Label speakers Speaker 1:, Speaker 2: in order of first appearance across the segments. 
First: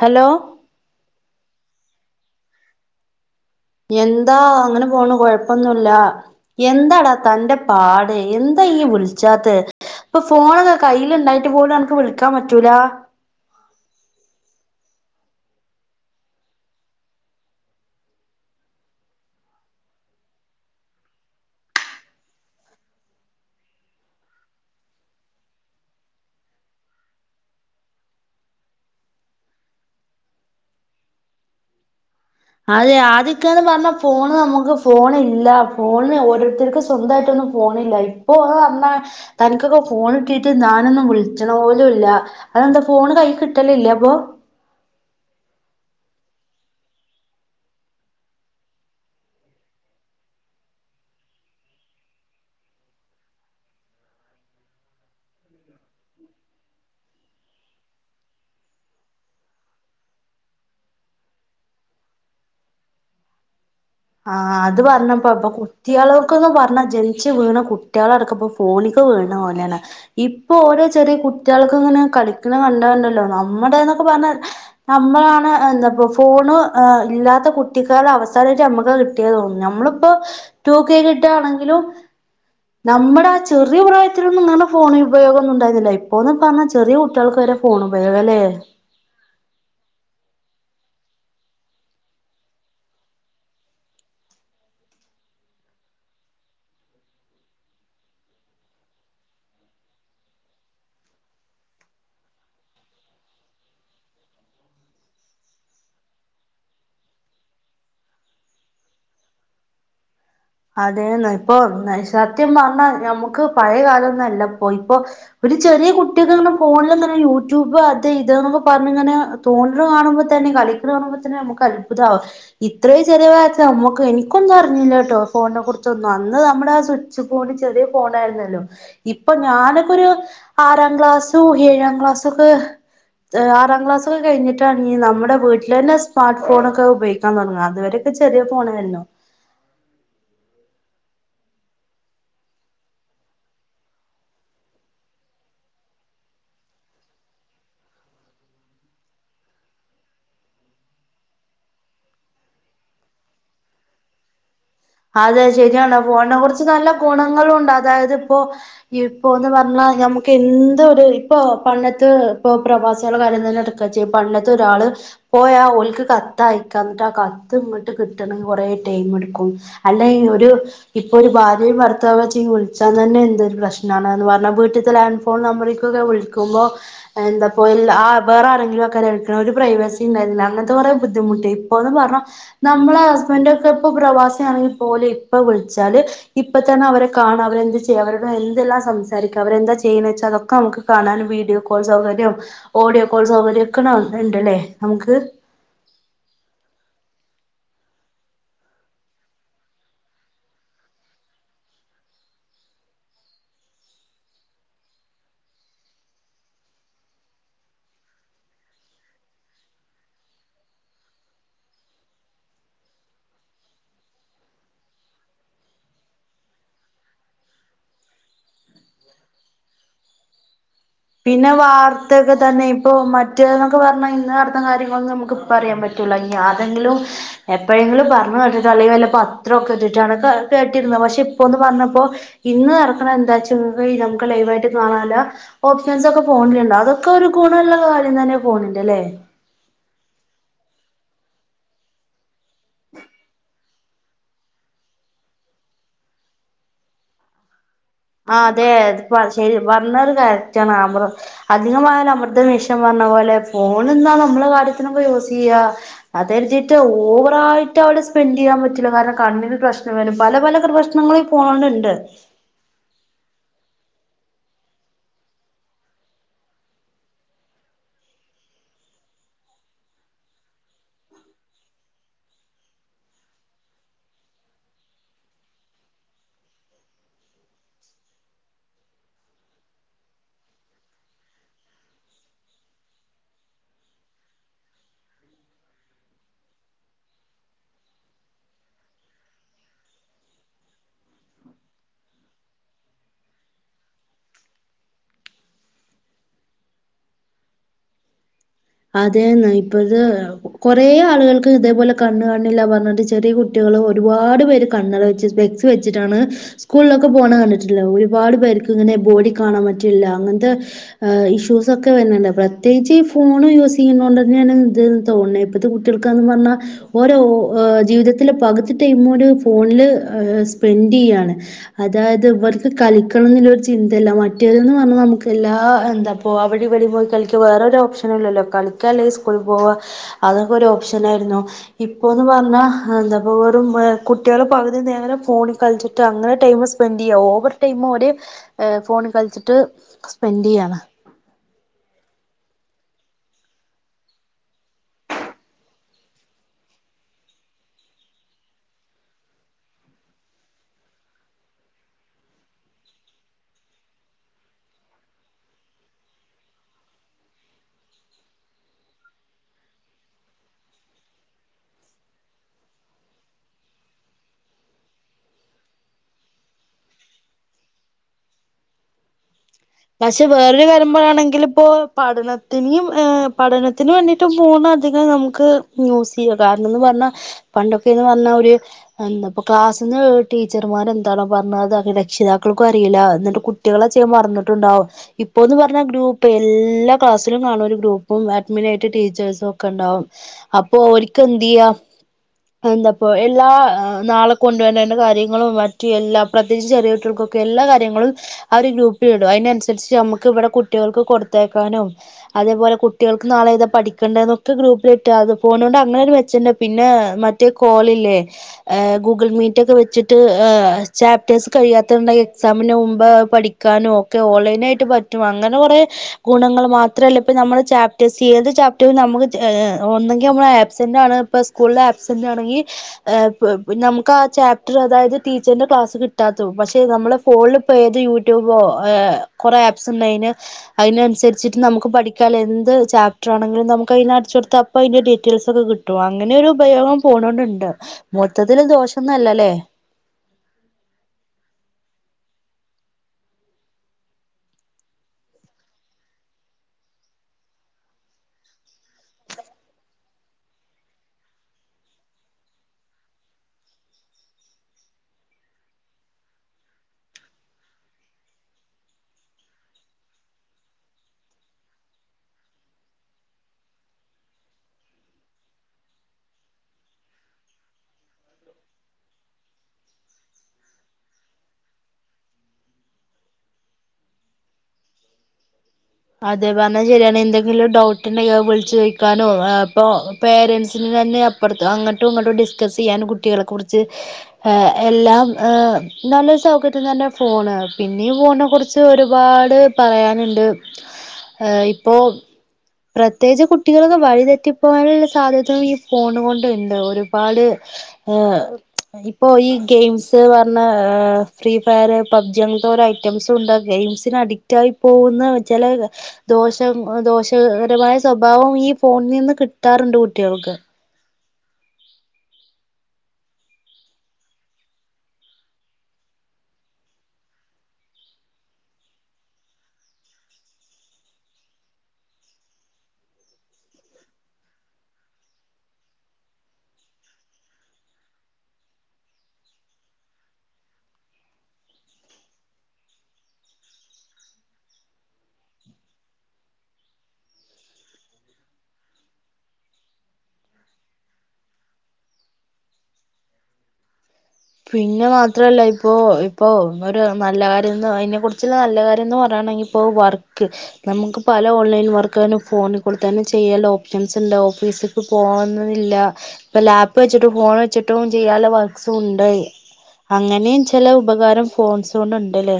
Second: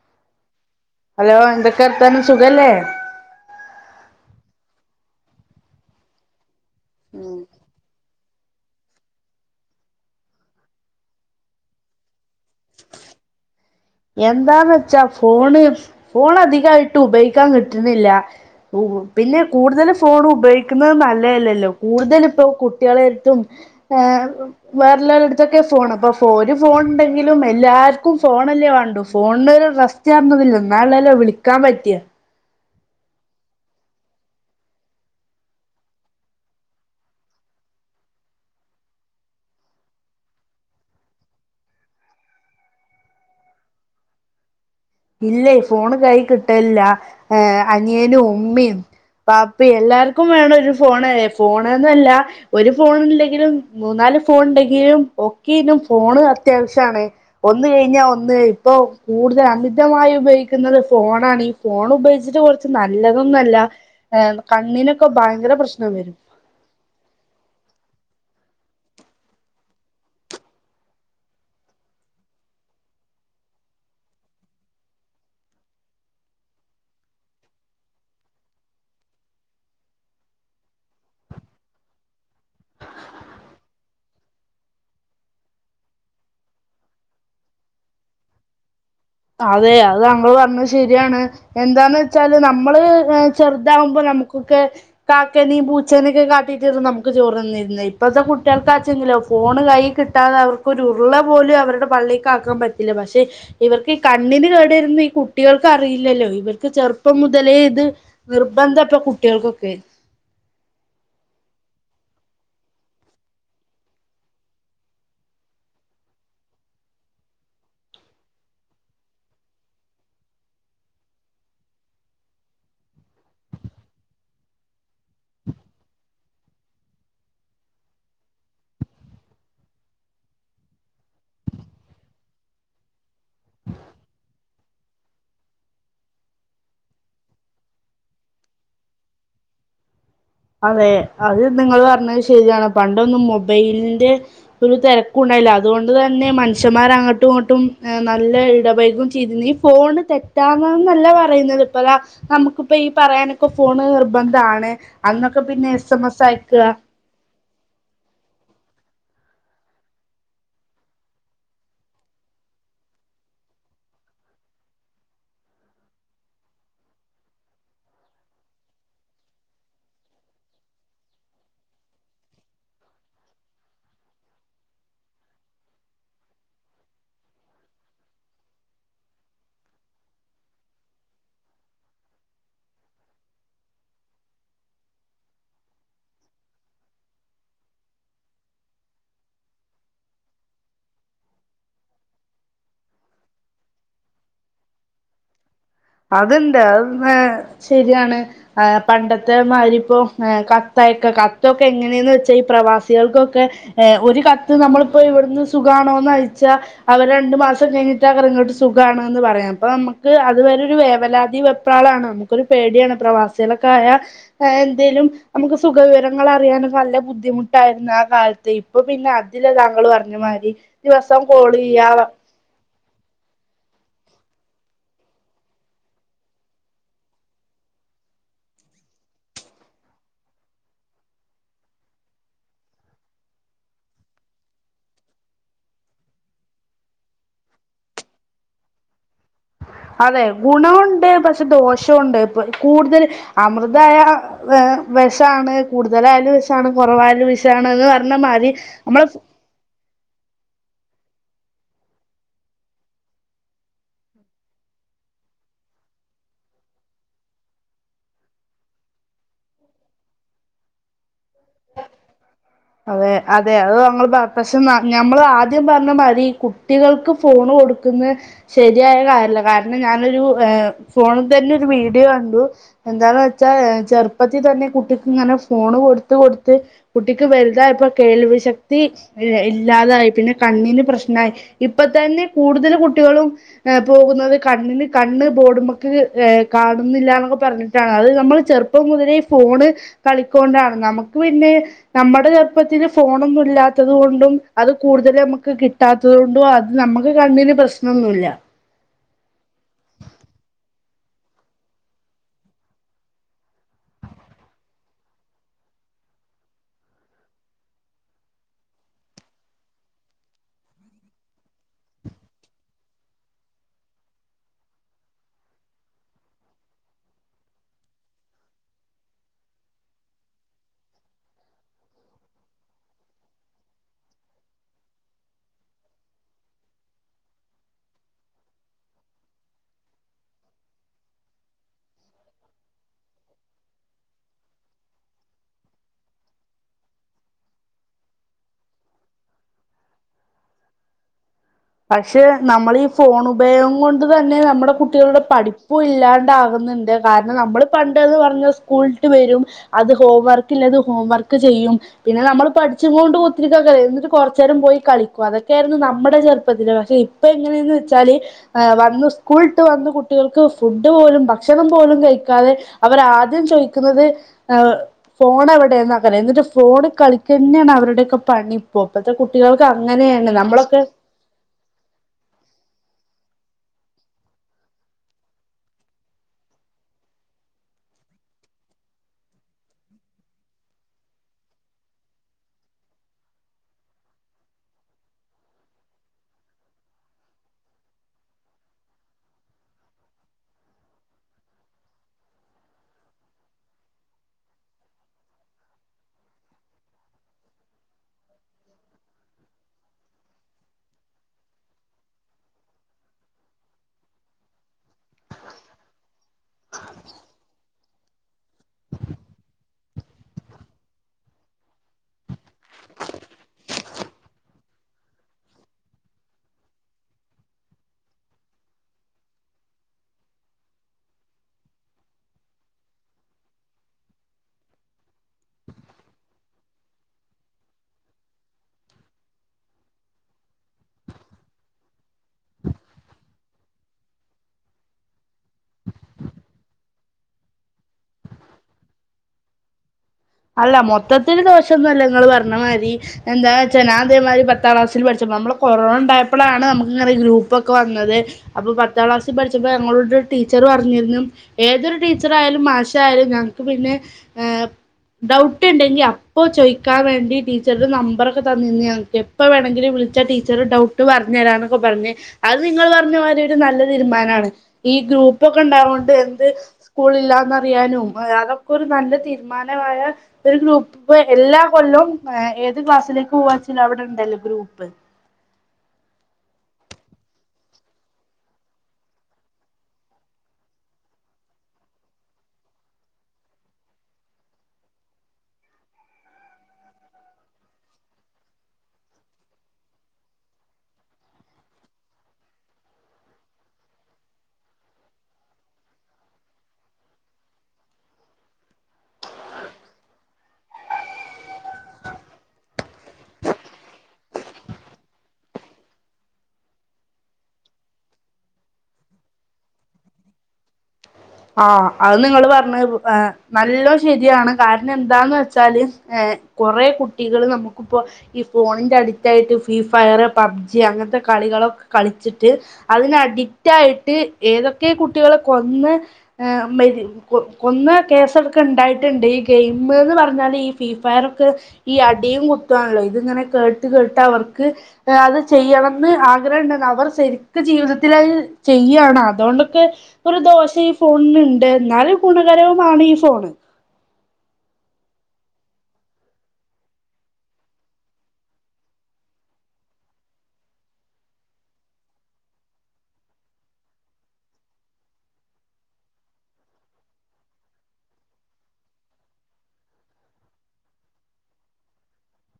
Speaker 1: Hello.
Speaker 2: Hello. എന്തൊക്കെ വർത്താനം സുഖല്ലേ?
Speaker 1: എന്താ അങ്ങനെ പോണു. കൊഴപ്പൊന്നുല്ല. എന്താടാ തന്റെ പാട് എന്താ ഇയ്യ് വിളിച്ചാത്തെ ഇപ്പൊ ഫോണൊക്കെ കയ്യിലുണ്ടായിട്ട് പോലും അനക്ക് വിളിക്കാൻ പറ്റൂല.
Speaker 2: എന്താന്ന് വെച്ചാ ഫോണ്. ഫോൺ അധികായിട്ട് ഉപയോഗിക്കാൻ കിട്ട്ണില്ല. പിന്നെ കൂടുതല് ഫോൺ ഉപയോഗിക്കുന്നത് നല്ലതല്ലല്ലോ. കൂടുതലിപ്പൊ കുട്ട്യേളെടുത്തും. ഏഹ്. വേറെല്ലോലടുത്തൊക്കെ ഫോണം. അപ്പൊ ഫോ ഒരു ഫോൺ ഇണ്ടെങ്കിലും എല്ലാർക്കും ഫോണല്ലേ വേ ഫോണിന്റെ ഒരു റെസ്റ്റാർന്ന [unintelligible] ല്ല ഇന്നാ ലല്ലെ വിളിക്കാൻ പറ്റ
Speaker 1: അതെ. ആദ്യക്കാന്ന് പറഞ്ഞാ ഫോണ് നമുക്ക് ഫോൺ ഇല്ല. ഫോണ് ഓരോരുത്തർക്കും സ്വന്തായിട്ടൊന്നും. ഫോണില്ല. ഇപ്പോ ഒന്ന് പറഞ്ഞാ തനിക്കൊക്കെ ഫോൺ കിട്ടീട്ട് ഞാനൊന്നും വിളിച്ച്ണ പോലും ഇല്ല. അതെന്താ ഫോണ് കൈയ്യ് കിട്ടലില്ലെ അപ്പൊ.
Speaker 2: ഇല്ലെയ്. ഫോണ് കൈ കിട്ടലില്ല. ഏഹ് അനിയനും ഉമ്മിം. ബാപ്പി എല്ലാർക്കും വേണം ഒരു ഫോണ്. ഫോണ്ന്നെല്ല ഒരു ഫോണ് ഇണ്ടെങ്കിലും മൂന്നാല് ഫോൺ ഇണ്ടെങ്കിലും ഒക്കേനും ഫോണ് അത്യാവശ്യാണ്. ഒന്ന് കയിഞ്ഞാ ഒന്ന് ഇപ്പൊ കൂടുതല് [unintelligible] ഇഷ്ടമായി ഉപയോഗിക്കുന്നത് ഫോണാണ്. ഈ ഫോൺ ഉപയോഗിച്ചിട്ട് കൊറച്ച് നല്ലതൊന്നല്ല.
Speaker 1: ആഹ് അത്
Speaker 2: കണ്ണിനൊക്കെ
Speaker 1: പറഞ്ഞപ്പോ. ഇപ്പൊ
Speaker 2: ഭയങ്കര പ്രശ്നം വരും
Speaker 1: കുട്ട്യോളും. ക്ക്ന്ന് പറ്ഞ്ഞാ ജനിച്ച് വീണ കുട്ട്യേളടക്കം ഇപ്പം ഫോണിക്ക് വീണ പോലേണ്. ഇപ്പൊ ഓരോ ചെറിയ കുട്ട്യേൾക്കും ഇങ്ങനെ കളിക്ക്ണ കണ്ടാൽണ്ടല്ലോ നമ്മുടെ ഇന്നൊക്കെ പറഞ്ഞാ നമ്മളാണ് എന്താപ്പോ ഫോണ് ഇല്ലാത്ത കുട്ടിക്കാല അവസാനായിട്ട് അമ്മക്ക് കിട്ട്യ തോന്നും. നമ്മളിപ്പോ ടു കെ കിട്ടാണെങ്കിലും. നമ്മടെ ആ ചെറിയ പ്രായത്തിലൊന്നും ഇങ്ങനെ ഫോണിൽ ഉപയോഗൊന്നും ഉണ്ടായിന്നില്ല. ഇപ്പോന്ന് പറഞ്ഞാ ചെറിയ കുട്ട്യോൾക്ക് വരെ ഫോണ് ഉപയോഗം അല്ലെയ്.
Speaker 2: അതെ. അത് താങ്കള് പറഞ്ഞത് ശര്യാണ്. എന്താന്ന് വെച്ചാല് നമ്മള് ചെറുതാകുമ്പോ നമുക്കൊക്കെ. കാക്കനിം പൂച്ചനൊക്കെ കാട്ടിട്ടല്ലെ നമക്ക് ചോറ് തെന്നിരുന്നെ. ഇപ്പഴത്തെ കുട്ട്യേൾക്കാച്ചെങ്കിലോ ഫോണ് കൈയി കിട്ടി കിട്ടാതെ അവർക്കാെരുരുള പോലും അവരുടെ പള്ളിക്ക് ആക്കാൻ പറ്റില്ല പക്ഷെ ഇവർക്ക്. ഈ കണ്ണിന് കേടെരുന്ന് ഈ കുട്ടികൾക്ക് അറിയില്ലല്ലോ ഇവർക്ക് ചെറുപ്പം മുതലേ ഇത്. നിർബന്ധപ്പ കുട്ട്യോൾക്കൊക്കെ.
Speaker 1: അതെന്നാ ഇപ്പൊ സത്യം പറഞ്ഞാ ഞമ്മക്ക് പഴയ കാലൊന്നല്ലപ്പോ ഇപ്പോ. ഒരു ചെറിയ കുട്ടിയക്കെങ്ങനെ ഫോണിലിങ്ങനെ യൂട്യൂബ് അത് ഇത് ന്നൊക്കെ പറഞ്ഞിങ്ങനെ. തോണ്ടണത് കാണുമ്പോ തന്നെ കളിക്കണത് കാണുമ്പോ തന്നെ നമുക്ക് അത്ഭുതാവും. ഇത്രയും ചെറിയ പ്രായത്തി അമ്മക്ക് എനിക്കൊന്നും അറിഞ്ഞില്ല കേട്ടോ. ഫോണിനെ കുറിച്ചൊന്നും അന്ന് നമ്മുടെ ആ സ്വിച്ച് ഫോണ് ചെറിയ ഫോണ് ആയിരുന്നല്ലോ. ഇപ്പോ ഞാനൊക്കെ ഒരു ആറാം ക്ലാസ്സും ഏഴാം ക്ലാസ്സും ഒക്കെ. ആറാം ക്ലാസ് ഒക്കെ കഴിഞ്ഞിട്ടാണ് നമ്മുടെ വീട്ടിലന്നെ സ്മാർട്ട് ഫോണൊക്കെ ഉപയോഗിക്ക. ക്കാൻ തുടങ്ങണത് അതുവരെക്കെ ചെറിയ ഫോണായിരുന്നു.
Speaker 2: അതെ അത് നിങ്ങള് പറഞ്ഞത് ശരിയാണ് പണ്ടൊന്നും മൊബൈലിന്റെ. ഒരു തിരക്കും ഉണ്ടായില്ല, അതുകൊണ്ട് തന്നെ മനുഷ്യന്മാർ അങ്ങോട്ടും ഇങ്ങോട്ടും നല്ല ഇടപൈകും ചെയ്തിനി. ഫോണ് തെറ്റാന്നന്നല്ല പറയുന്നത് ഇപ്പതാ. നമുക്കിപ്പോ ഈ പറയാനൊക്കെ ഫോണ് നിർബന്ധാണ്. അന്നൊക്കെ
Speaker 1: അതെ
Speaker 2: പിന്നെ എസ്
Speaker 1: ശരിയാണ്
Speaker 2: എം എസ്
Speaker 1: ഫോണിനെ കുറിച്ച്
Speaker 2: അയക്കുക
Speaker 1: നല്ല ഗുണങ്ങളുണ്ട് അതായത് ഇപ്പോ. ഇപ്പോന്ന് പറഞ്ഞാ ഞമ്മക്ക് എന്തരു ഇപ്പോ പണ്ടത്ത് ഇപ്പോ പ്രവാസിളെ കാര്യം തന്നെ എടു ക്കച്ച പണ്ടത്തെ ഒരാള്. പോയ ഓൽക്ക് കത്ത് അയക്കാ എന്നിട്ട് ആ കത്ത് ഇങ്ങട്ട് കിട്ടണെങ്കി കൊറേ ടൈം എടുക്കും. അല്ല ഈ ഒരു. ഇപ്പൊ ഒരു ഭാര്യയും ഭർത്താവും വച്ച വിളിച്ചാൻ തന്നെ എന്തൊരു പ്രശ്നാണന്ന് പറഞ്ഞാ വീട്ടിത്തെ ലാൻ ഫോൺ. ഫോൺ നമ്പറിക്കൊക്കെ വിളിക്കുമ്പോ. എന്താപ്പോ ഇല്ല ആ വേറെ ആരെങ്കിലും ഒക്കെ എടുക്കണേ ഒരു പ്രൈവസി ഉണ്ടായിരുന്നില്ല, അങ്ങനത്തെ കുറെ ബുദ്ധിമുട്ടി ഇപ്പോന്ന് പറഞ്ഞാ. നമ്മളെ ഹസ്ബന്റോക്കെ ഇപ്പോ പ്രവാസിയാണെങ്കിൽ പോലും ഇപ്പോ വിളിച്ചാല്. ഇപ്പ തന്നെ അവരെ കാണാം അവരെന്ത് ചെയ്യാ, അവരോട് എന്തെല്ലാം സംസാരിക്ക അവരെന്താ ചെയ്യണേച്ചാ അതൊക്കെ നമുക്ക്. കാണാനും വീഡിയോ കോൾ സൗകര്യം ഓഡിയോ കോൾ സൗകര്യം ഒക്കന്നെ ഉണ്ടല്ലേ നമുക്ക്.
Speaker 2: അത്ണ്ട് അതെന്താ ശരിയാണ്. ആ പണ്ടത്തെമാരിപ്പോ കത്തയക്ക കത്തൊക്കെ എങ്ങനെയന്ന് വെച്ചാ ഈ പ്രവാസികൾക്കൊക്കെ. ഒരു കത്ത് നമ്മളിപ്പോ ഇവിടുന്ന് സുഖാണോന്ന് അയച്ചാ. അവര് രണ്ടു മാസം കഴിഞ്ഞിട്ടാ അവര് ഇങ്ങോട്ട് സുഖാണ്ന്ന് പറയ. അപ്പോ നമുക്ക് അത് വരെ. ഒരു വേവലാതി വെപ്രാളാണ് നമുക്കൊരു പേടിയാണ് പ്രവാസിളൊക്കെ ആയാൽ എന്തേലും. നമുക്ക് സുഖവിവരങ്ങൾ അറിയാനൊക്കെ നല്ല ബുദ്ധിമുട്ടായിരുന്നു ആ കാലത്ത് ഇപ്പൊ പിന്നെ അ അതില്ല താങ്കള് പറഞ്ഞ മാതിരി. ദിവസം
Speaker 1: പിന്നെ
Speaker 2: കോൾ ചെയ്യാ
Speaker 1: വാർത്തക്കെ തന്നെ ഇപ്പോ മ മറ്റേ എന്നൊക്കെ പറഞ്ഞാൽ ഇന്ന് നടന്ന കാര്യങ്ങളൊന്നും നമുക്ക് ഇപ്പം അറിയാൻ പറ്റുല ഇഞ്ഞ് ആതെങ്കിലും. എപ്പോഴെങ്കിലും പറഞ്ഞു കേട്ടിട്ടോ അല്ലെങ്കി വല്ല പത്രൊക്കെ ഇട്ടിട്ടാണം കേട്ടിരുന്നത്, പക്ഷെ ഇപ്പൊന്ന് പറഞ്ഞപ്പോ. ഇന്ന് നടക്കണ എന്താച്ചങ്കി നമുക്ക് ലൈവായിട്ട് കാണാല്ല. ഓപ്ഷൻസൊക്കെ ഫോണിലുണ്ടാവും അതൊക്കെ ഒരു ഗുണള്ള കാര്യം തന്നെ ഫോണിന്റെ അല്ലേ.
Speaker 2: അതെ ഗുണമുണ്ട് പക്ഷെ ദോഷവുണ്ട് ഇപ്പ കൂടുതൽ അമൃ തായ വെഷാണ് കൂടുതലായാല് വിഷാണ് കുറവായാല് വിഷാണ്ന്ന് പറ
Speaker 1: ആ
Speaker 2: ഞ്ഞമാരി
Speaker 1: അതെ
Speaker 2: നമ്മള്.
Speaker 1: ശരി പറഞ്ഞരു കരറ്റാണ് ആമ്പ്രം. അധികമായൽ അമൃതും വിഷം പറഞ്ഞ പോലെ ഫോണ്ന്നാ നമ്മളെ കാര്യത്തിനക്കെ യൂസ് ചെയ്യ. അത് കരുതിട്ട് ഓവറായിട്ട് അവിടെ സ്പെന്റ് ചെയ്യാൻ പറ്റില്ല കാരണം കണ്ണിന് പ്രശ്നം വരും പല പല പ്രശ്നങ്ങളും. ഫോണിനുണ്ട്.
Speaker 2: അതെ അതെ അത് നമ്മൾ പ പക്ഷെ ഞമ്മൾ ആദ്യം പറഞ്ഞ മാതിരി കുട്ടികൾക്ക് ഫോണ് കൊടു ക്കുന്നേ ശരിയായ കാര്യല്ല കാരണം ഞാനൊരു ഏ ഫോണിൽ തന്നെ ഒരു വീഡിയോ കണ്ടു. എന്താന്ന് വെച്ചാ ചെറുപ്പത്തിൽ തന്നെ കുട്ടിക്ക് ഇങ്ങനെ ഫോണ് കൊടുത്ത് കൊടുത്ത് കുട്ടി ക്ക് വലുതായപ്പൊ കേൾവി ശക്തി ഇ ഇല്ലാതായി പിന്നെ കണ്ണിന് പ്രശ്നായി ഇപ്പോ തന്നെ കൂടുതല് കുട്ടികളും ഏ പോകുന്നത് കണ്ണിന് കണ്ണ് ബോഡുമേക്ക് ഏ കാണുന്നില്ല എന്നൊക്കെ പറഞ്ഞിട്ടാണ് അത് നമ്മള് ചെറു പ്പം മുതലേ ഫോണ് കളിക്കൊണ്ടാണ് നമുക്ക് പിന്നെ നമ്മുടെ ചെറുപ്പത്തില് ഫോണൊന്നും ഇല്ലാത്തത് കൊണ്ടും അത് കൂടുതൽ നമുക്ക് കിട്ടാ ത്തത് കൊണ്ടും അത് നമുക്ക് കണ്ണിന് പ്രശ്നവൊന്നുവില്ല
Speaker 1: അതേന്ന് ഇപ്പഴ്‌ കുറേ ആളുകൾക്ക് ഇതേപോലെ കണ്ണ് കാണണില്ലാ പറഞ്ഞിട്ട് ചെറിയ കുട്ടികള് ഒരുപാട് പേര് കണ്ണട വെച്ച് ഫെ ക്സ് വെച്ചിട്ടാണ് സ്കൂളിലൊക്കെ പോണ കണ്ടിട്ടില്ലെ ഒരുപാട് പേർക്ക് ഇങ്ങനെ ബോഡി കാണാൻ പറ്റണില്ല അങ്ങനത്തെ ഇഷ്യൂസ് ഒക്കെ വരുന്നുണ്ട് പ്രത്യേകിച്ച് ഈ ഫോ ണ് യൂസ് ചെയ്യണ കൊണ്ട് തന്നെയാണ് ഇത് എന്ന് തോന്നണ് ഇപ്പത്തെ കുട്ടികൾക്കാന്ന് പറഞ്ഞാ ഓര് ജീവിതത്തില് പകുതി ടൈമ് ഒര് ഫോണില് സ്പെൻഡ് ചെയ്യാണ് അതായത് ഇവർക്ക് കളിക്കണം എന്നുള്ള ഒരു ചിന്തയില്ല മറ്റേതെന്ന് പറഞ്ഞാ നമുക്ക് എല്ലാ എന്താ ഇ പ്പോ അവടെയും ഇവടെയും പോയി കളിക്കും വേറൊര് ഒപ്ഷനും ഇല്ലല്ലോ കളിക്കുക അല്ലങ്കിൽ സ്കൂളിൽ പോവാ അതൊക്കെ ഒരു ഓപ്ഷൻ ആയിരുന്നു ഇപ്പോന്ന് പറഞ്ഞാ എന്താപ്പ വെറും കുട്ടികള് പകുതി നേരം ഫോണിൽ കളിച്ചിട്ട് അങ്ങനെ ടൈമ് സ്പെൻഡ്‌ ചെയ്യാ ഓവർ ടൈമ് കൂടി ഫോണിൽ കളിച്ചിട്ട് സ്പെൻഡ് ചെയ്യാണ്
Speaker 2: പക്ഷെ നമ്മടെ ഈ ഫോണ് ഉപയോഗം കൊണ്ട് തന്നെ നമ്മടെ കുട്ടികളുടെ പഠിപ്പും ഇല്ലാണ്ടാകുന്നുണ്ട് കാരണം നമ്മള് പണ്ടെന്ന് പറഞ്ഞാ സ്കൂള് വിട്ട് വരും അത് ഹോം വർക്ക് ഇല്ലത് ഹോം വർക്ക് ചെയ്യും പിന്നെ നമ്മള് പഠിച്ചുങ്ങോണ്ട് കുത്തിരികേകാരം എന്നിട്ട് കുറച്ച് നേരം പോയി കളിക്കും അതൊക്കെയാരുന്നു നമ്മുടെ ചെറു പ്പത്തില് പക്ഷെ ഇപ്പൊ എങ്ങനെയെന്ന് വെച്ചാല് ആഹ് വന്നു സ്കൂള് വിട്ട് വന്ന് കുട്ടികൾക്ക് ഫുഡ് പോലും ഭക്ഷണം പോലും കഴിക്കാതെ അവര് ആദ്യം ചോയ്ക്കുന്നത് ആ ഫോണ് എവടെന്നാക്കാരം എന്നിട്ട് ഫോണിൽ കളിക്ക തന്നെയാണ് അവരുടെയൊക്കെ പണി പ്പൊ ഇപ്പത്തെ കുട്ടികൾക്ക് അങ്ങനെയാണ് നമ്മളൊക്കെ
Speaker 1: ആണെങ്കിലും. ഇപ്പോ പഠനത്തിനെയും പഠനത്തിന് വേണ്ടിട്ട് ഫോണ് അധികം നമുക്ക് യൂസ് ചെയ്യാം കാരണം എന്ന് പറഞ്ഞാ പണ്ടൊക്കെയെന്ന് പറഞ്ഞാ ഒര് എന്താ ഇപ്പ ക്ലാസീന്ന് ടീച്ചർമാര് എന്താണോ പറഞ്ഞത് അത് രക്ഷിതാക്കൾക്കും അറിയില എന്നിട്ട് കു കുട്ടികൾ അത് ചെയ്യാൻ മറന്നിട്ടുണ്ടാവും ഇപ്പോന്ന് പറഞ്ഞാ ഗ്രൂപ്പ് എല്ലാ ക്ലാസ്സിലും കാണും ഒരു ഗ്രൂപ്പും അഡ്മിനായിട്ട് ടീച്ചേഴ്സും ഒക്കെ ഉണ്ടാവും അപ്പൊ ഓല്ക്ക് എന്ത് ചെയ്യാം അത് എന്താ ഇപ്പോ എല്ലാ നാളെ കൊണ്ട്‌ വരണ്ടേണ്ട കാര്യങ്ങളും മറ്റ് എല്ലാ പ്രത്യേകിച്ച് ചെറിയ കുട്ട്യോൾക്കൊക്കെ എല്ലാ കാര്യങ്ങളും അവര് ഗ്രൂപ്പിൽ ഇടും അതിന് അനുസരിച്ച് നമ്മുക്ക് ഇവിടെ കുട്ടിയോൾക്ക് കൊടുത്തയക്കാനും അതേപോലെ കുട്ടികൾക്ക് നാളെ ഏതാ പഠിക്കണ്ടെന്നൊക്കെ ഗ്രൂപ്പില് ഇട്ടാ അത് ഫോണ് കൊണ്ട് അങ്ങനെയൊരു മെച്ചമുണ്ട് പിന്നെ മ റ്റു കോളില്ലേ ഏ ഗൂഗിൾ മീറ്റൊക്കെ വെച്ചിട്ട് ചാപ്റ്റേഴ്സ് കഴിയാത്തത് ഉണ്ടങ്കി എക്സാമിന് മുമ്പ് പഠി ക്കാനും ഒക്കെ ഓൺലൈനായിട്ട് പറ്റും അങ്ങനെ കുറേ ഗുണങ്ങള് മാത്രവല്ല ഇപ്പ നമ്മള് ചാപ്റ്റേഴസ് ഏത് ചാപ്റ്ററും നമുക്ക് ഒന്നെങ്കിൽ നമ്മൾ ആബ്സെന്റ് ആണ് ഇപ്പ സ്കൂളില് ആബ്സന്റാണെങ്കി. ഏഹ് പ് നമുക്ക് ആ ചാപ്റ്റർ അതായത് ടീച്ചറിന്റെ ക്ലാസ് കിട്ടാതു പക്ഷെ നമ്മള്. ഫോളിലി പ്പോ ഏത് യൂട്യൂബോ ഏഹ് കൊറെ ആപ്സ് ഉണ്ടായിന്. അയ്നനുസരിച്ചിട്ട് നമുക്ക് പഠിക്കാല്ലെ എന്ത് ചാപറ്റർ ആണെങ്കിലും നമുക്ക് അതിന്ന്‌ അടിച്ചൊടുത്ത പ്പൊ അയ്ന്ന്‌ ഡീറ്റെയിൽസ് ഒക്കെ കിട്ടും അങ്ങനെ ഒരു ഉപയോഗം ഫോണോണുണ്ട്. മൊത്തത്തില് ദോഷൊന്നു അല്ലല്ലേ.
Speaker 2: അല്ല മൊത്തത്തില് ദോഷോന്നുല്ല നിങ്ങള് പറഞ്ഞ മാതിരി എന്താ വച്ച ഞാതേമാരി പത്താം ക്ലാസില് പഠിച്ചപ്പോ നമ്മളെ കൊറോണ ഉണ്ടായപ്പളാണ് നമ്മക്ക് ഇങ്ങനെ ഗ്രൂപ്പൊക്കെ വന്നത്. അപ്പൊ പത്താം ക്ലാസ്സി പഠിച്ചപ്പോ ഞങ്ങളോട് ടീച്ചർ പറഞ്ഞിര്ന്നു. ഏതൊരു ടീച്ചർ ആയാലും മാഷായാലും ഞങ്ങക്ക് പിന്നെ. ഏഹ് ഡൗട്ട് ഉണ്ടെങ്കി അപ്പ ചോയ്ക്കാൻ വേണ്ടി ടീച്ചറുടെ നമ്പറൊക്കെ തന്നിന്ന് ഞങ്ങക്ക്. എപ്പ വേണങ്കിലും വിളിച്ചാ ടീച്ചറ് ടൗട്ട് പറഞേരാനൊക്കെ പറഞ്ഞ് അത് നിങ്ങൾ പറഞ്ഞ മാതിരി ഒരു നല്ല തീരുമാനമാണ് ഈ ഗ്രൂപ്പൊക്കെ ഇണ്ടായോണ്ട് എന്ത്. സ്കൂൾ ഇല്ലാന്ന് അറിയാനും അതൊക്കെ ഒരു നല്ല തീരുമാനമായ. ഒരു ഗ്രൂപ്പ് ഇപ്പൊ എല്ലാ കൊല്ലവും ഏത് ക്ലാസ്സിലേക്ക് പോവാച്ചാലും അവിടെണ്ടല്ലോ ഗ്രൂപ്പ്.
Speaker 1: അതേ പറഞ്ഞ് ശരിയാണ് എന്തെങ്കിലും ഡൗട്ട് ഉണ്ടെങ്കി വിളിച്ചു ചോദിക്കാനോ അപ്പൊ പേരൻറ്സിന് തന്നെ. പുറത്ത് അങ്ങോട്ടും ഇങ്ങോട്ടും ഡിസ്കസ് ചെയ്യാൻ കുട്ടികളെ കുറിച്ച് എല്ലാം ഏ നല്ല സൗകര്യം തന്നെ ഫോണ് പിന്നെ ഈ ഫോണിനെ കുറിച്ച്. പക്ഷെ ഒരുപാട് പറയാനുണ്ട് ഇപ്പോ പ്രത്യേകിച്ച് കുട്ടികൾക്ക് വഴിതെറ്റിപ്പോകാനുള്ള സാധ്യത ഈ ഫോണ് കൊണ്ട്ണ്ട് ഒരുപാട്. ഏഹ് ഇപ്പൊ ഈ ഗെയിംസ് പറഞ്ഞ ഫ്രീ ഫയറ് പബ്ജി അങ്ങനത്തെ ഓരായി ഐറ്റംസ് ഉണ്ട്. ഗെയിംസിന് അഡിക്റ്റ് ആയി പോകുന്ന ചില ദോഷം ദോഷകരമായ സ്വഭാവം ഈ ഫോണിൽ നിന്ന് കിട്ടാറുണ്ട് കുട്ടികൾക്ക്.
Speaker 2: ആഹ അത് നിങ്ങള് പറഞ്ഞത് നല്ലോ ശരിയാണ് കാരണം എന്താന്ന് വെച്ചാല്. ഏഹ് കൊറെ കുട്ടികള് നമുക്കിപ്പോ. ഈ ഫോണിന്റെ അടിക്റ്റ് ആയിട്ട് ഫ്രീ ഫയർ പബ്ജി അങ്ങനത്തെ കളികളൊക്കെ കളിച്ചിട്ട്. അതിന് അഡിക്റ്റ് ആയിട്ട് ഏതൊക്കെ കുട്ടികളെ കൊന്ന് ഏഹ് മരി കൊ കൊന്ന് കേസൊക്കെ ഉണ്ടായിട്ടുണ്ട്. ഈ ഗെയിം എന്ന് പറഞ്ഞാല് ഈ ഫ്രീ ഫയറൊക്കെ. ഈ അടിയും കുത്തുവാണല്ലോ ഇത് ഇങ്ങനെ കേട്ട് കേട്ട് അവർക്ക്. അത് ചെയ്യണം ന്ന് ആഗ്രഹം ഉണ്ട്ന്ന് അവർ ശരിക്ക് ജീവിതത്തിൽ അത് ചെയ്യാണ്. അതുകൊണ്ടക്കെ ഒരു ദോഷ ഈ ഫോണിനുണ്ട്. എന്നാല് ഗുണകരവുമാണ് ഈ ഫോണ്.
Speaker 1: പിന്നെ മാത്രമല്ല ഇപ്പോ ഇപ്പോ ഒന്നൊരു നല്ല കാര്യംന്ന് അതിനെക്കുറിച്ച് നല്ല കാര്യന്ന് പറയണെങ്കിൽ പ്പോ വർക്ക്. നമുക്ക് പല ഓൺലൈൻ വർക്ക്കളും ഫോണിൽ കൂടെ തന്നെ ചെയ്യാനുള്ള ഓപ്ഷൻസ് ഉണ്ട്. ഓഫീസ് പോകുന്നില്ല ഇപ്പ ലാപ്പ് വെച്ചിട്ടും ഫോൺ വെച്ചിട്ടും ചെയ്യാനുള്ള വർക്ക്സും ഉണ്ട്. അങ്ങനെയും ചില ഉപകാരം ഫോൺസുകൊണ്ട് ഉണ്ട്ല്ലേ.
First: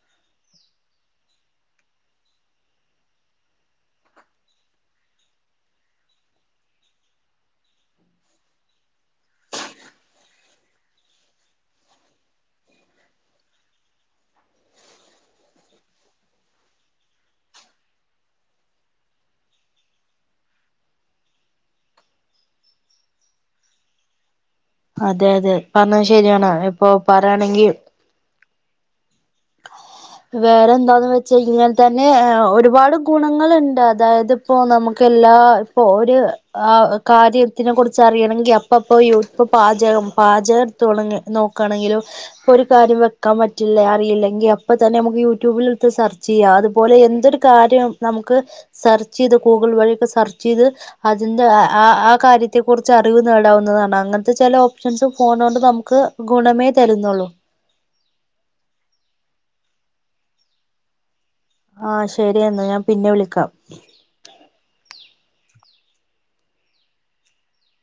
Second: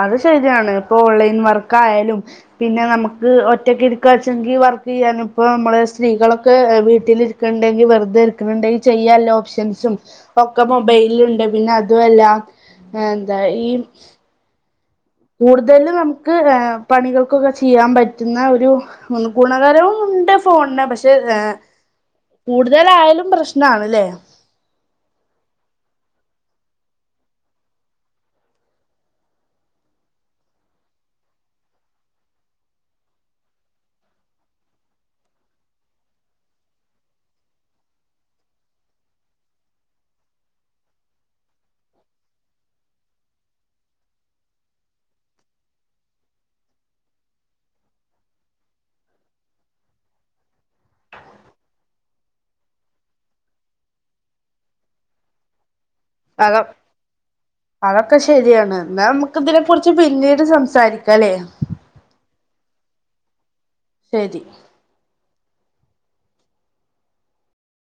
Speaker 2: അത് ശരിയാണ്. ഇപ്പൊ ഓൺലൈൻ വർക്ക് ആയാലും. പിന്നെ നമുക്ക് ഒറ്റക്ക് ഇരിക്ക വച്ചെങ്കിൽ വർക്ക് ചെയ്യാനും ഇപ്പം നമ്മള് സ്ത്രീകളൊക്കെ വീട്ടിലിര് ക്കെണ്ടെങ്കിൽ വെറുതെ ഇരിക്കണുണ്ടെങ്കിൽ ചെയ്യാല്ലോപ്ഷൻസും. ഒക്കെ മൊബൈലില് ഉണ്ട് പിന്നെ അതു അല്ല. എന്താ ഈ കൂടുതലും നമുക്ക് പണികൾക്കൊക്കെ ചെയ്യാൻ പറ്റുന്ന ഒരു ഒന്ന് ഗുണകരവും ഉണ്ട് ഫോണിന് പക്ഷെ ഏഹ് കൂടുതലായാലും പ്രശ്നാണല്ലേ.
Speaker 1: അതെ അതെ പറഞ്ഞത് ശരിയാണ്. ഇപ്പൊ പറയാണെങ്കി വേറെന്താന്ന് വെച്ച് കഴിഞ്ഞാൽ തന്നെ ഒരുപാട് ഗുണങ്ങളുണ്ട്. അതായത്- ഇപ്പൊ നമുക്ക് എല്ലാ ഇപ്പോ ഒരു കാര്യത്തിനെ കുറിച്ച് അറിയണങ്കിൽ അപ്പോ- ഇപ്പപ്പൊ യു ഇപ്പ പാചകം പാചകം തൊടങ്ങി എടുത്തു നോക്കയാണെങ്കിലോ - ഇപ്പൊ ഒരു കാര്യം വെക്കാൻ പറ്റില്ലേ അറിയില്ലേ- എങ്കി അപ്പ തന്നെ നമുക്ക് യൂട്യൂബില് എട്ത്ത് സെർച്ച് ചെയ്യാം. അതുപോലെ എന്തൊരു കാര്യം നമുക്ക്- സെർച്ച് ചെയ്ത് ഗൂഗിൾ വഴിയൊക്കെ സെർച്ച് ചെയ്ത്- അതിന്റെ ആ കാര്യത്തെ കുറിച്ച് അറിവ് നേടാവുന്നതാണ്. അങ്ങനത്തെ ചെല ഓപ്ഷൻസ് ഫോണോണ്ട് നമുക്ക്-
Speaker 2: അതൊ
Speaker 1: ഗുണമേ തരുന്നുള്ളൂ.
Speaker 2: അതൊക്കെ ശരിയാണ് എന്നാ നമുക്ക് ഇതിനെ കുറിച്ച് പിന്നീട് സംസാരിക്കാം അല്ലേ.
Speaker 1: ആ ശരിയെന്നാ ഞാൻ പിന്നെ വിളിക്കാം.
Speaker 2: ശരി.